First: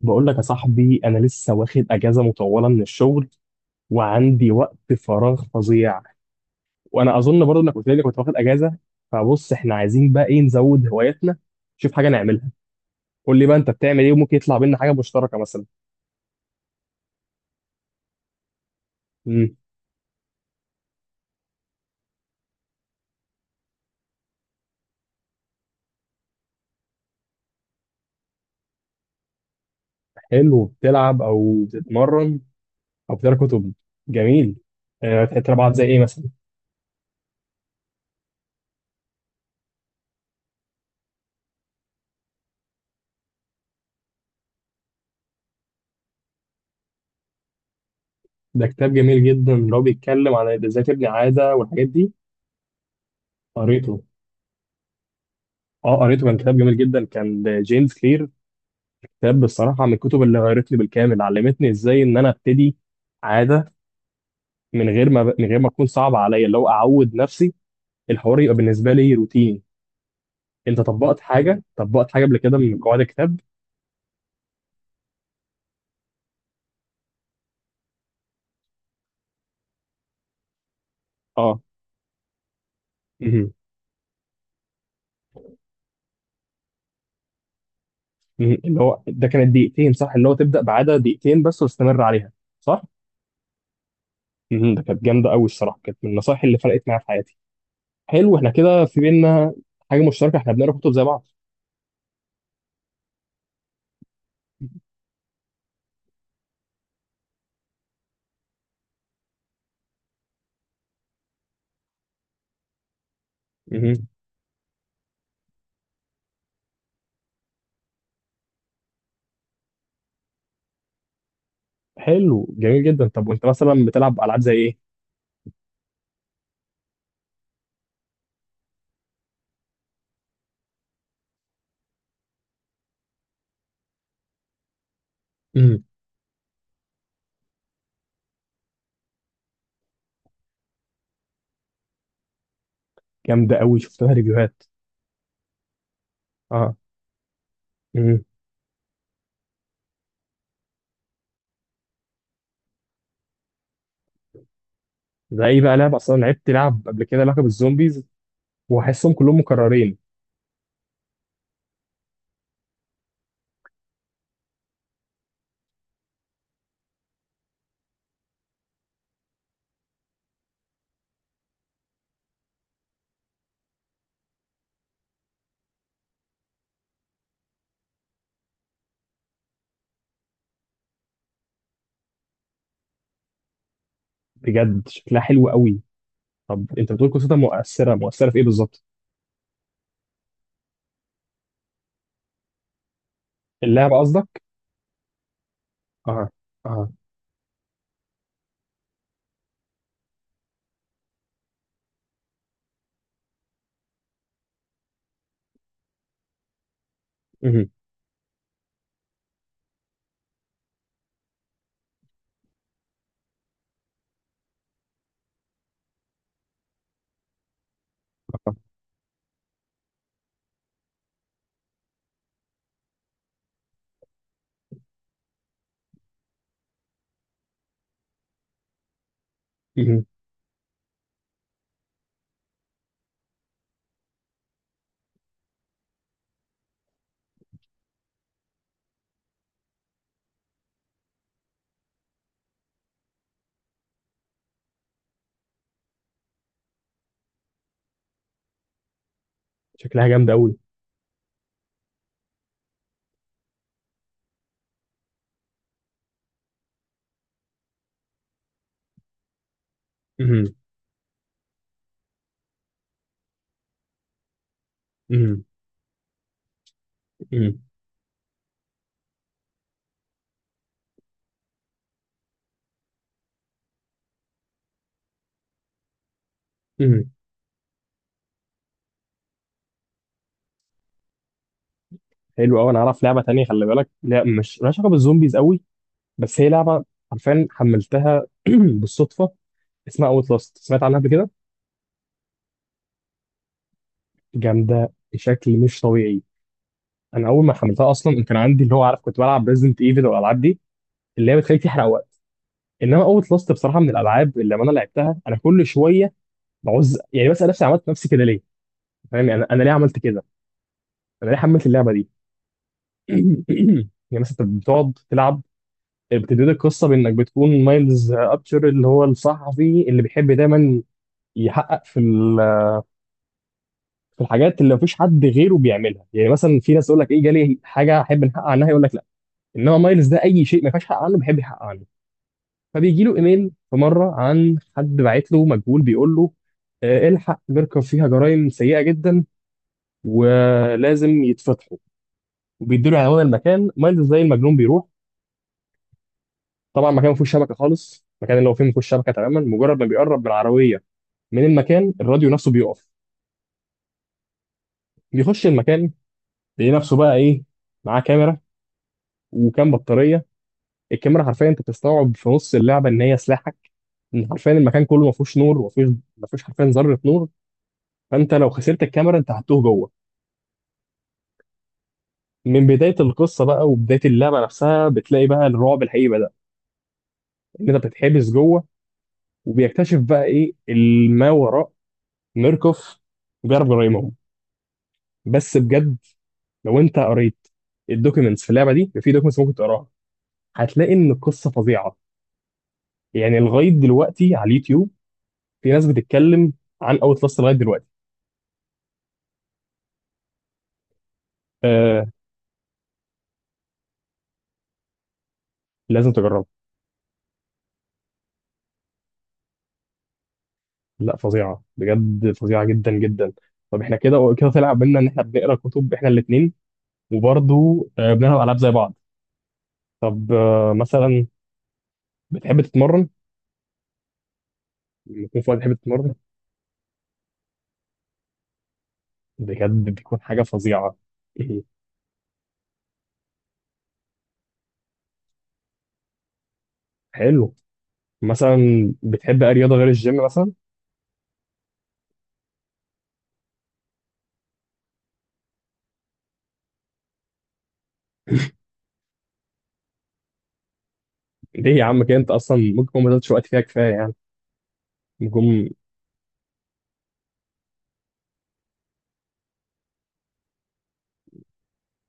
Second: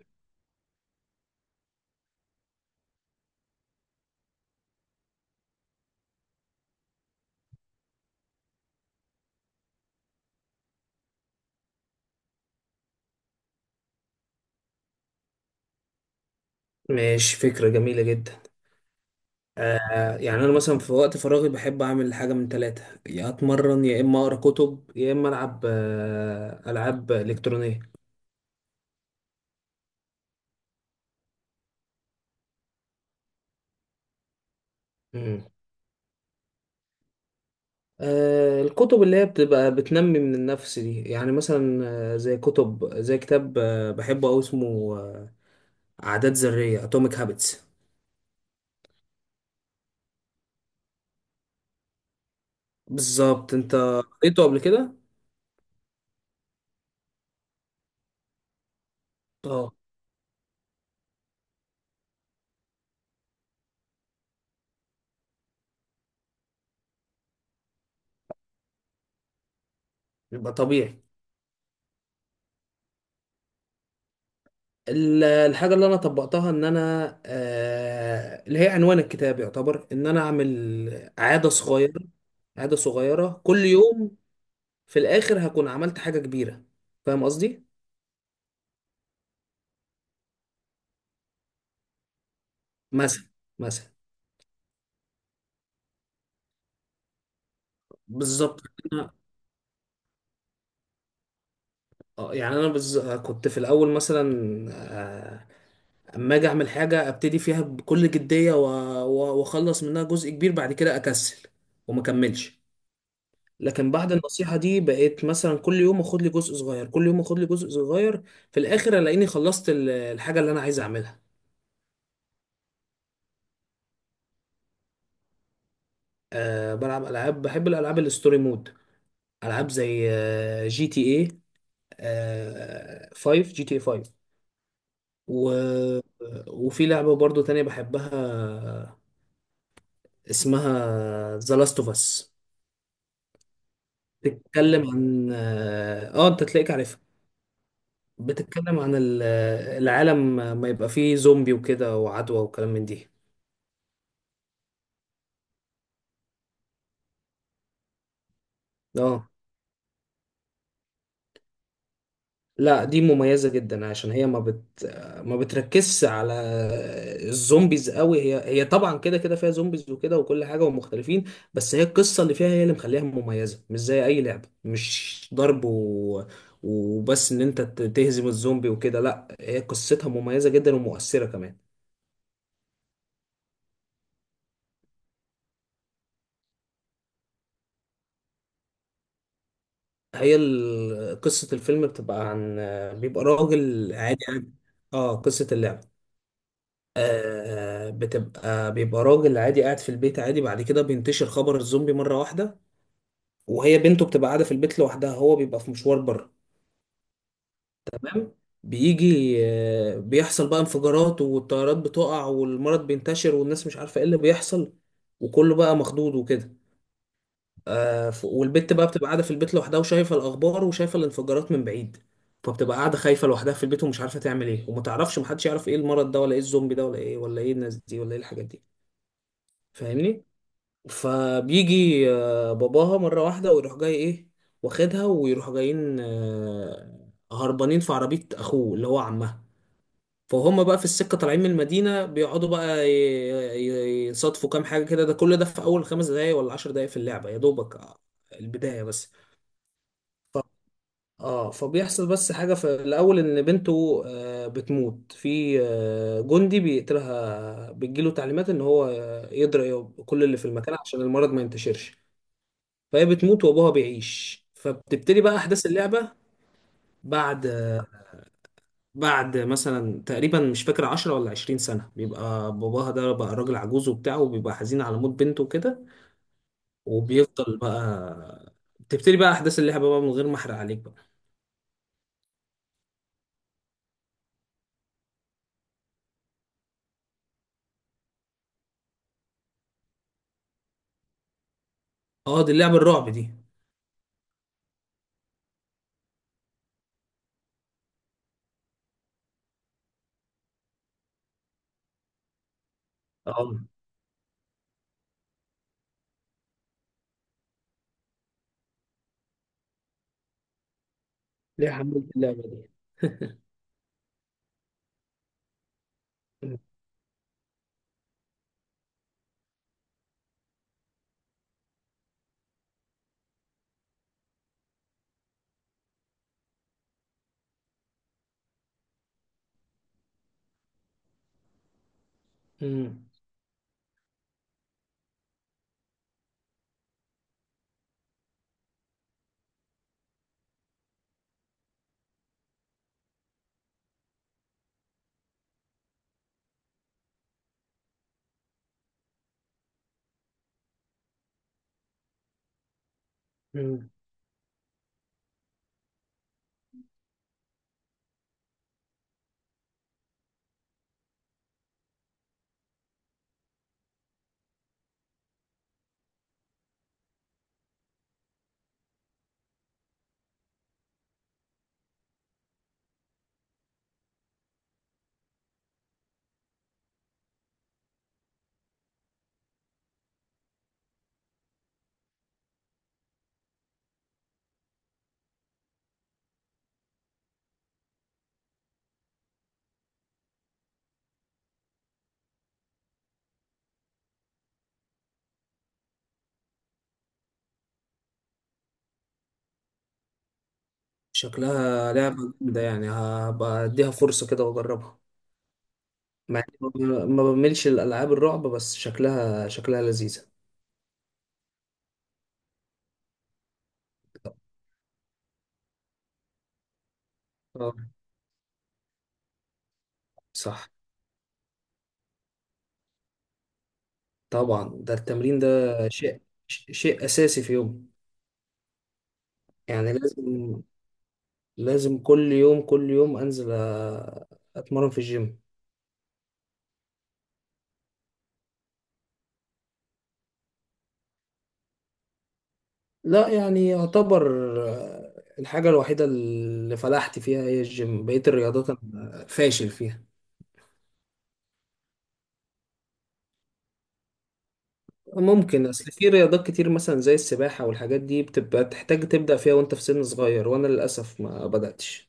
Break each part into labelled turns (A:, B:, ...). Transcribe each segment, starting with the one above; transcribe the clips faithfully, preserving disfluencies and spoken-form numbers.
A: بقول لك يا صاحبي، انا لسه واخد اجازه مطوله من الشغل، وعندي وقت فراغ فظيع. وانا اظن برضه انك قلت لي إنك كنت واخد اجازه. فبص، احنا عايزين بقى ايه؟ نزود هواياتنا، نشوف حاجه نعملها. قول لي بقى انت بتعمل ايه، وممكن يطلع بينا حاجه مشتركه مثلا.
B: ماشي، فكرة جميلة جدا.
A: امم
B: آه يعني أنا مثلا في وقت فراغي بحب أعمل حاجة من ثلاثة، يا أتمرن، يا إما أقرأ كتب، يا إما ألعب آه ألعاب إلكترونية.
A: حلو، بتلعب او بتتمرن او بتقرا كتب. جميل. أه،
B: مم.
A: بتقرا بعض زي ايه مثلا؟
B: آه الكتب اللي هي بتبقى بتنمي من النفس دي، يعني مثلا آه زي كتب، زي كتاب آه بحبه أوي، اسمه آه عادات ذرية، أتوميك هابتس.
A: ده كتاب جميل جدا، اللي هو بيتكلم عن ازاي تبني عاده والحاجات دي.
B: بالظبط. أنت
A: قريته.
B: قريته قبل كده؟
A: اه قريته، كان كتاب جميل جدا، كان جيمس كلير. كتاب
B: اه.
A: بصراحة من الكتب اللي غيرت لي بالكامل، علمتني ازاي ان انا ابتدي عادة من غير ما من غير ما تكون صعبة عليا، اللي هو اعود نفسي، الحوار يبقى بالنسبة لي روتيني.
B: يبقى
A: انت
B: طبيعي.
A: طبقت حاجة طبقت حاجة قبل كده من قواعد الكتاب؟
B: ال- الحاجة اللي أنا طبقتها إن أنا، آه، اللي هي عنوان الكتاب، يعتبر إن أنا أعمل عادة
A: اه.
B: صغيرة، عادة صغيرة
A: مهم.
B: كل يوم. في الآخر هكون عملت حاجة كبيرة. فاهم قصدي؟
A: مهم. اللي هو ده كانت دقيقتين، صح؟ اللي هو تبدأ بعادة دقيقتين بس واستمر عليها، صح؟
B: مثلا، مثلا.
A: مهم. ده كانت جامدة قوي الصراحة، كانت من النصائح اللي فرقت معايا في حياتي. حلو، احنا
B: بالظبط.
A: كده في
B: أنا
A: بينا حاجة مشتركة، احنا بنقرا كتب زي بعض.
B: آه، يعني أنا بز... كنت في الأول مثلا، آه، أما أجي أعمل حاجة أبتدي فيها بكل جدية و- و- وأخلص منها جزء كبير، بعد كده أكسل وما أكملش. لكن
A: مهم.
B: بعد النصيحة دي بقيت مثلا كل يوم اخد لي جزء صغير، كل يوم اخد لي جزء صغير. في الاخر الاقيني خلصت ال- الحاجة اللي انا عايز اعملها.
A: حلو جميل جدا. طب وانت مثلا بتلعب العاب زي ايه؟
B: أه بلعب العاب، بحب الالعاب الستوري مود. العاب زي آه، جي تي اي خمسة، جي تي اي خمسة. و- وفي لعبة برضو تانية بحبها، اسمها ذا لاست اوف اس.
A: جامده قوي، شفت لها ريفيوهات.
B: بتتكلم عن اه آه، انت تلاقيك
A: اه.
B: عارفها.
A: امم.
B: بتتكلم عن ال- العالم ما يبقى فيه زومبي وكده، وعدوى وكلام من دي.
A: ده ايه بقى لعبه؟ اصلا لعبت لعب قبل كده لعبه بالزومبيز واحسهم
B: اه.
A: كلهم مكررين.
B: لا، دي مميزة جدا، عشان هي ما بت ما بتركزش على الزومبيز قوي. هي هي طبعا كده كده فيها زومبيز وكده وكل حاجة، ومختلفين. بس هي القصة اللي فيها هي اللي مخليها مميزة، مش زي أي لعبة، مش ضرب و... وبس إن أنت ت- تهزم الزومبي وكده. لا، هي قصتها مميزة جدا ومؤثرة كمان.
A: بجد شكلها حلو قوي. طب انت بتقول قصتها مؤثره، مؤثره في ايه بالظبط؟
B: هي ال- قصة الفيلم بتبقى عن، بيبقى راجل
A: اللعبه
B: عادي
A: قصدك؟
B: عادي. اه، قصة اللعبة.
A: اه. اه.
B: آه بتبقى بيبقى راجل عادي قاعد في البيت عادي، بعد كده بينتشر خبر الزومبي مرة واحدة. وهي بنته بتبقى قاعدة في البيت لوحدها، هو بيبقى في مشوار بره.
A: امم.
B: تمام. بيجي آه بيحصل بقى انفجارات، والطيارات بتقع، والمرض بينتشر، والناس مش عارفة ايه اللي بيحصل، وكله بقى مخضوض وكده. آه ف-
A: آه.
B: والبت بقى بتبقى قاعدة في البيت لوحدها، وشايفة الأخبار وشايفة الانفجارات من بعيد. فبتبقى قاعدة خايفة لوحدها في البيت، ومش عارفة تعمل ايه، وما تعرفش، محدش يعرف ايه المرض ده، ولا ايه الزومبي ده، ولا ايه، ولا ايه الناس دي، ولا ايه الحاجات دي.
A: امم.
B: فاهمني. فبيجي آه، باباها مرة واحدة ويروح جاي ايه، واخدها ويروحوا جايين آه، هربانين في عربية اخوه اللي هو عمها. فهم بقى في السكة طالعين من المدينة، بيقعدوا بقى ي- ي- يصادفوا كام حاجة كده. ده كل ده في أول خمس دقايق ولا عشر دقايق في اللعبة يا دوبك، آه، البداية بس.
A: شكلها جامده قوي.
B: اه، فبيحصل بس حاجة في الأول، إن بنته آه، بتموت، في آه، جندي بيقتلها، بيجيله تعليمات إن هو آه، يضرب كل اللي في
A: امم.
B: المكان عشان المرض ما ينتشرش. فهي بتموت وابوها بيعيش، فبتبتدي بقى
A: امم.
B: احداث اللعبه. بعد
A: امم.
B: بعد مثلا تقريبا مش فاكر عشر ولا عشرين سنه، بيبقى باباها ده بقى راجل عجوز وبتاع، وبيبقى حزين على موت بنته وكده.
A: امم.
B: وبيفضل بقى، بتبتدي بقى احداث اللعبه بقى، من غير ما احرق عليك بقى.
A: حلو قوي. انا اعرف لعبه تانية، خلي بالك، لا مش مالهاش علاقه بالزومبيز قوي بس هي لعبه. عارفين حملتها بالصدفه. اسمها اوت لاست، سمعت عنها قبل كده؟
B: اه دي اللعبه الرعب دي.
A: جامده بشكل مش طبيعي. انا اول ما حملتها اصلا كان عندي اللي هو عارف، كنت بلعب ريزدنت ايفل والالعاب دي، اللي هي بتخليك تحرق وقت. انما اوت لاست
B: اه
A: بصراحه من الالعاب اللي لما انا لعبتها انا كل شويه بعوز يعني بسال نفسي، عملت نفسي كده ليه؟ فاهم يعني؟ انا أنا ليه عملت كده؟ انا ليه حملت
B: ليه
A: اللعبه دي؟
B: حملت اللعبه دي.
A: يعني مثلا انت بتقعد تلعب، بتبتدي القصه بانك بتكون مايلز ابشر، اللي هو الصحفي اللي بيحب دايما يحقق في ال- في الحاجات اللي مفيش حد غيره بيعملها. يعني مثلا في ناس يقول لك ايه؟ جالي حاجه احب نحقق عنها، يقول لك لا. انما مايلز ده اي شيء ما ينفعش يحقق عنه بيحب يحقق عنه. فبيجي
B: مم.
A: له ايميل في مره عن حد باعت له مجهول بيقول له آه، الحق ميركر فيها جرائم سيئه جدا ولازم يتفتحوا، وبيديله عنوان المكان. مايلز زي المجنون بيروح. طبعا مكان ما فيهوش شبكه خالص، المكان اللي هو فيه ما فيهوش شبكه تماما. مجرد ما بيقرب بالعربيه من المكان، الراديو نفسه بيقف.
B: مم.
A: بيخش المكان، بيلاقي نفسه بقى ايه؟ معاه كاميرا وكام بطاريه. الكاميرا حرفيا انت بتستوعب في نص اللعبه ان هي سلاحك. ان حرفيا المكان كله ما فيهوش نور وما فيهوش ما فيهوش حرفيا ذره نور. فانت لو خسرت الكاميرا انت هتتوه جوه. من بداية القصة بقى وبداية اللعبة نفسها بتلاقي بقى الرعب الحقيقي بدأ، إن أنت بتتحبس جوه، وبيكتشف بقى إيه الما وراء ميركوف وجارب جرايمهم. بس بجد لو أنت قريت الدوكيومنتس في اللعبة دي، في دوكيومنتس ممكن تقراها، هتلاقي إن القصة فظيعة. يعني لغاية دلوقتي على اليوتيوب في ناس بتتكلم عن أوت لاست لغاية دلوقتي.
B: شكلها
A: آه،
B: لعبة جامدة، يعني هبقى اديها فرصة كده واجربها،
A: لازم
B: مع
A: تجربها.
B: إني ما ما بملش الالعاب الرعب، بس شكلها شكلها لذيذة.
A: لا فظيعة بجد، فظيعة جدا جدا. طب احنا كده كده طلع بينا إن احنا بنقرا كتب احنا الاتنين،
B: آه.
A: وبرضه آه، بنلعب ألعاب زي بعض. طب
B: صح.
A: آه، مثلا بتحب تتمرن،
B: طبعا ده
A: لما
B: التمرين
A: يكون
B: ده
A: في وقت بتحب تتمرن؟
B: شيء ش- شيء أساسي في يومي.
A: بجد
B: يعني
A: بيكون حاجة
B: لازم،
A: فظيعة. إيه.
B: لازم كل يوم، كل يوم أنزل أ- أتمرن في الجيم.
A: حلو. مثلا بتحب أي رياضة غير الجيم مثلا؟
B: لا يعني يعتبر، آه، الحاجة الوحيدة اللي فلحت فيها هي الجيم، بقية الرياضات أنا فاشل فيها.
A: ليه يا عم كده؟ انت اصلا ممكن تكون ما بذلتش وقت فيها كفايه يعني.
B: ممكن،
A: ممكن.
B: أصل في رياضات كتير مثلا زي السباحة والحاجات دي بتبقى تحتاج تبدأ فيها وأنت في سن صغير، وأنا للأسف ما بدأتش.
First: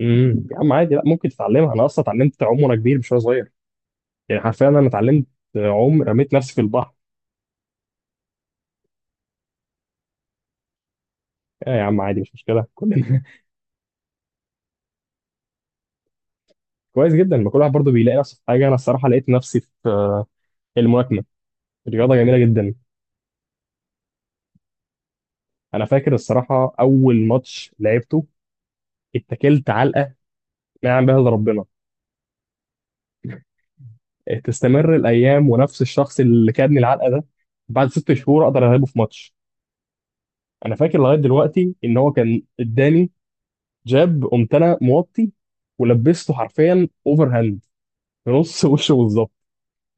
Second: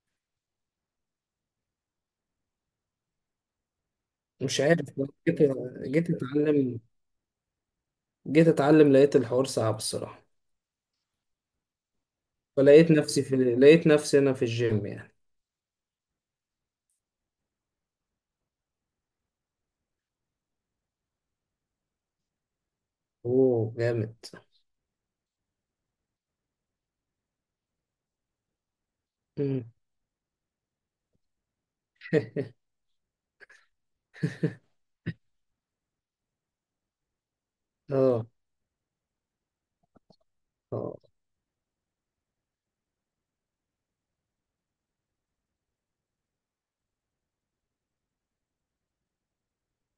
A: امم. يا عم عادي، لا ممكن تتعلمها. انا اصلا اتعلمت اعوم وانا كبير مش وانا صغير. يعني
B: مش
A: حرفيا انا
B: عارف.
A: اتعلمت
B: جيت
A: اعوم،
B: جيت
A: رميت نفسي في
B: أتعلم
A: البحر.
B: جيت أتعلم لقيت الحوار صعب الصراحة.
A: آه يا عم عادي، مش مشكله،
B: فلقيت
A: كلنا.
B: نفسي في لقيت نفسي انا في الجيم يعني.
A: كويس جدا، ما كل واحد برضه بيلاقي نفسه في حاجه. انا الصراحه لقيت نفسي في آه، الملاكمه، رياضه جميله جدا.
B: اوه جامد.
A: انا فاكر الصراحه اول ماتش لعبته،
B: مم.
A: اتكلت علقه ما يعلم بها الا ربنا. إيه، تستمر الايام ونفس الشخص اللي كادني العلقه ده بعد ست
B: اه.
A: شهور اقدر اغلبه في ماتش. انا فاكر
B: اه.
A: لغايه دلوقتي ان هو كان اداني جاب، قمت انا موطي ولبسته حرفيا اوفر هاند في نص وشه بالظبط.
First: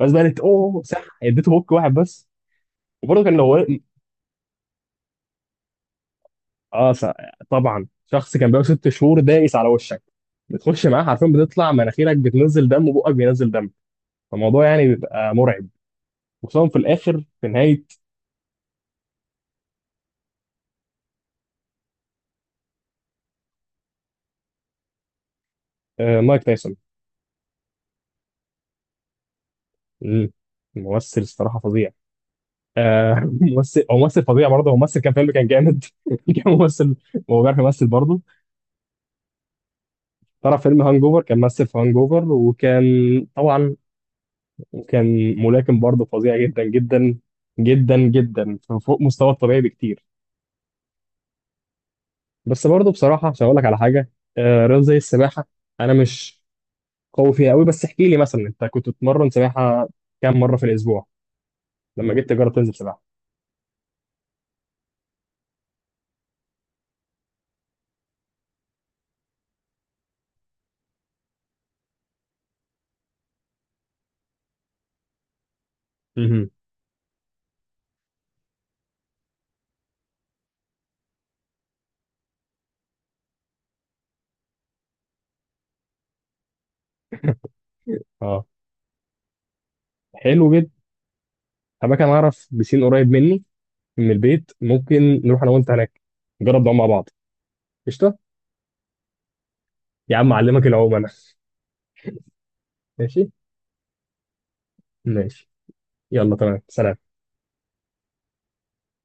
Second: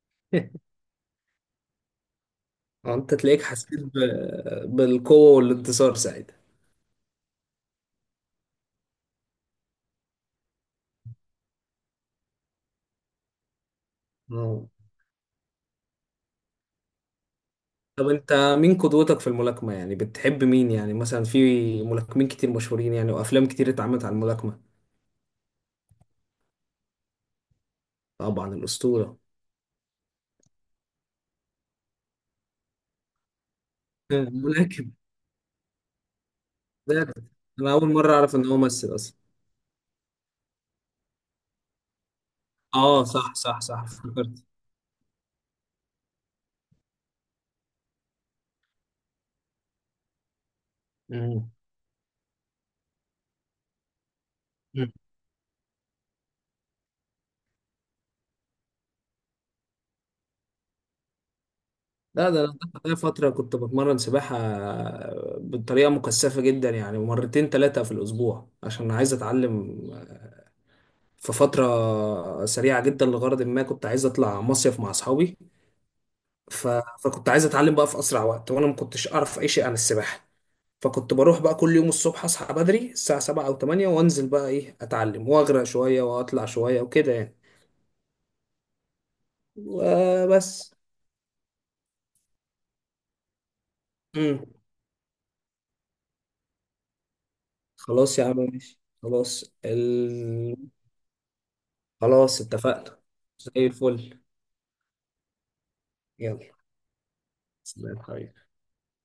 A: بس بقى قلت اوه صح، اديته هوك واحد بس
B: آه، انت
A: وبرضه كان
B: تلاقيك
A: لو.
B: حسيت ب... بالقوة والانتصار ساعتها.
A: اه صح. طبعا شخص كان بقى ست شهور دايس على وشك، بتخش معاه حرفيا بتطلع مناخيرك بتنزل دم وبقك بينزل دم. فالموضوع
B: اه.
A: يعني بيبقى مرعب، وخصوصا في الاخر في نهايه.
B: طب انت، مين قدوتك في الملاكمة؟ يعني بتحب مين؟ يعني مثلا في ملاكمين كتير مشهورين، يعني وافلام كتير اتعملت عن الملاكمة.
A: آه، مايك تايسون.
B: طبعا، الأسطورة.
A: مم. ممثل الصراحه فظيع. آه ممثل، هو ممثل
B: آه،
A: فظيع برضه. هو
B: ملاكم
A: ممثل كان فيلم كان جامد. كان ممثل،
B: ده،
A: هو بيعرف
B: انا
A: يمثل
B: اول مرة
A: برضه.
B: اعرف ان هو ممثل اصلا.
A: طلع فيلم هانج اوفر، كان ممثل في هانج اوفر، وكان.
B: اه صح صح
A: طبعا.
B: صح، افتكرت.
A: وكان ملاكم برضه فظيع جدا جدا جدا جدا، فوق مستوى الطبيعي بكتير. بس برضه بصراحه عشان اقول لك على حاجه، آه رياضه
B: مم.
A: زي السباحه، انا مش قوي فيها قوي. بس احكي لي مثلا، انت كنت بتتمرن سباحه كام مره في الاسبوع لما جيت
B: لا، ده
A: تجرب
B: انا
A: تنزل
B: ليا
A: سباحه؟
B: فتره كنت بتمرن سباحه بطريقه مكثفه جدا، يعني مرتين ثلاثه في الاسبوع، عشان عايز اتعلم في فتره سريعه جدا، لغرض ما كنت عايز اطلع مصيف مع اصحابي.
A: مهم.
B: ف... فكنت عايز اتعلم بقى في اسرع وقت، وانا ما كنتش اعرف اي شيء عن السباحه. فكنت بروح بقى كل يوم الصبح اصحى بدري الساعه سبعة او تمانية، وانزل بقى ايه اتعلم، واغرق شويه واطلع شويه وكده يعني.
A: اه. حلو.
B: وبس.
A: أما كان أعرف بسين قريب مني من
B: امم.
A: البيت، ممكن نروح أنا وأنت هناك نجرب نعوم مع بعض. قشطة.
B: خلاص يا عم ماشي، خلاص
A: يا عم أعلمك
B: ال...
A: العوم أنا.
B: خلاص اتفقنا،
A: ماشي.
B: زي الفل.
A: ماشي، يلا
B: يلا،
A: تمام سلام.
B: سلام حبيبي.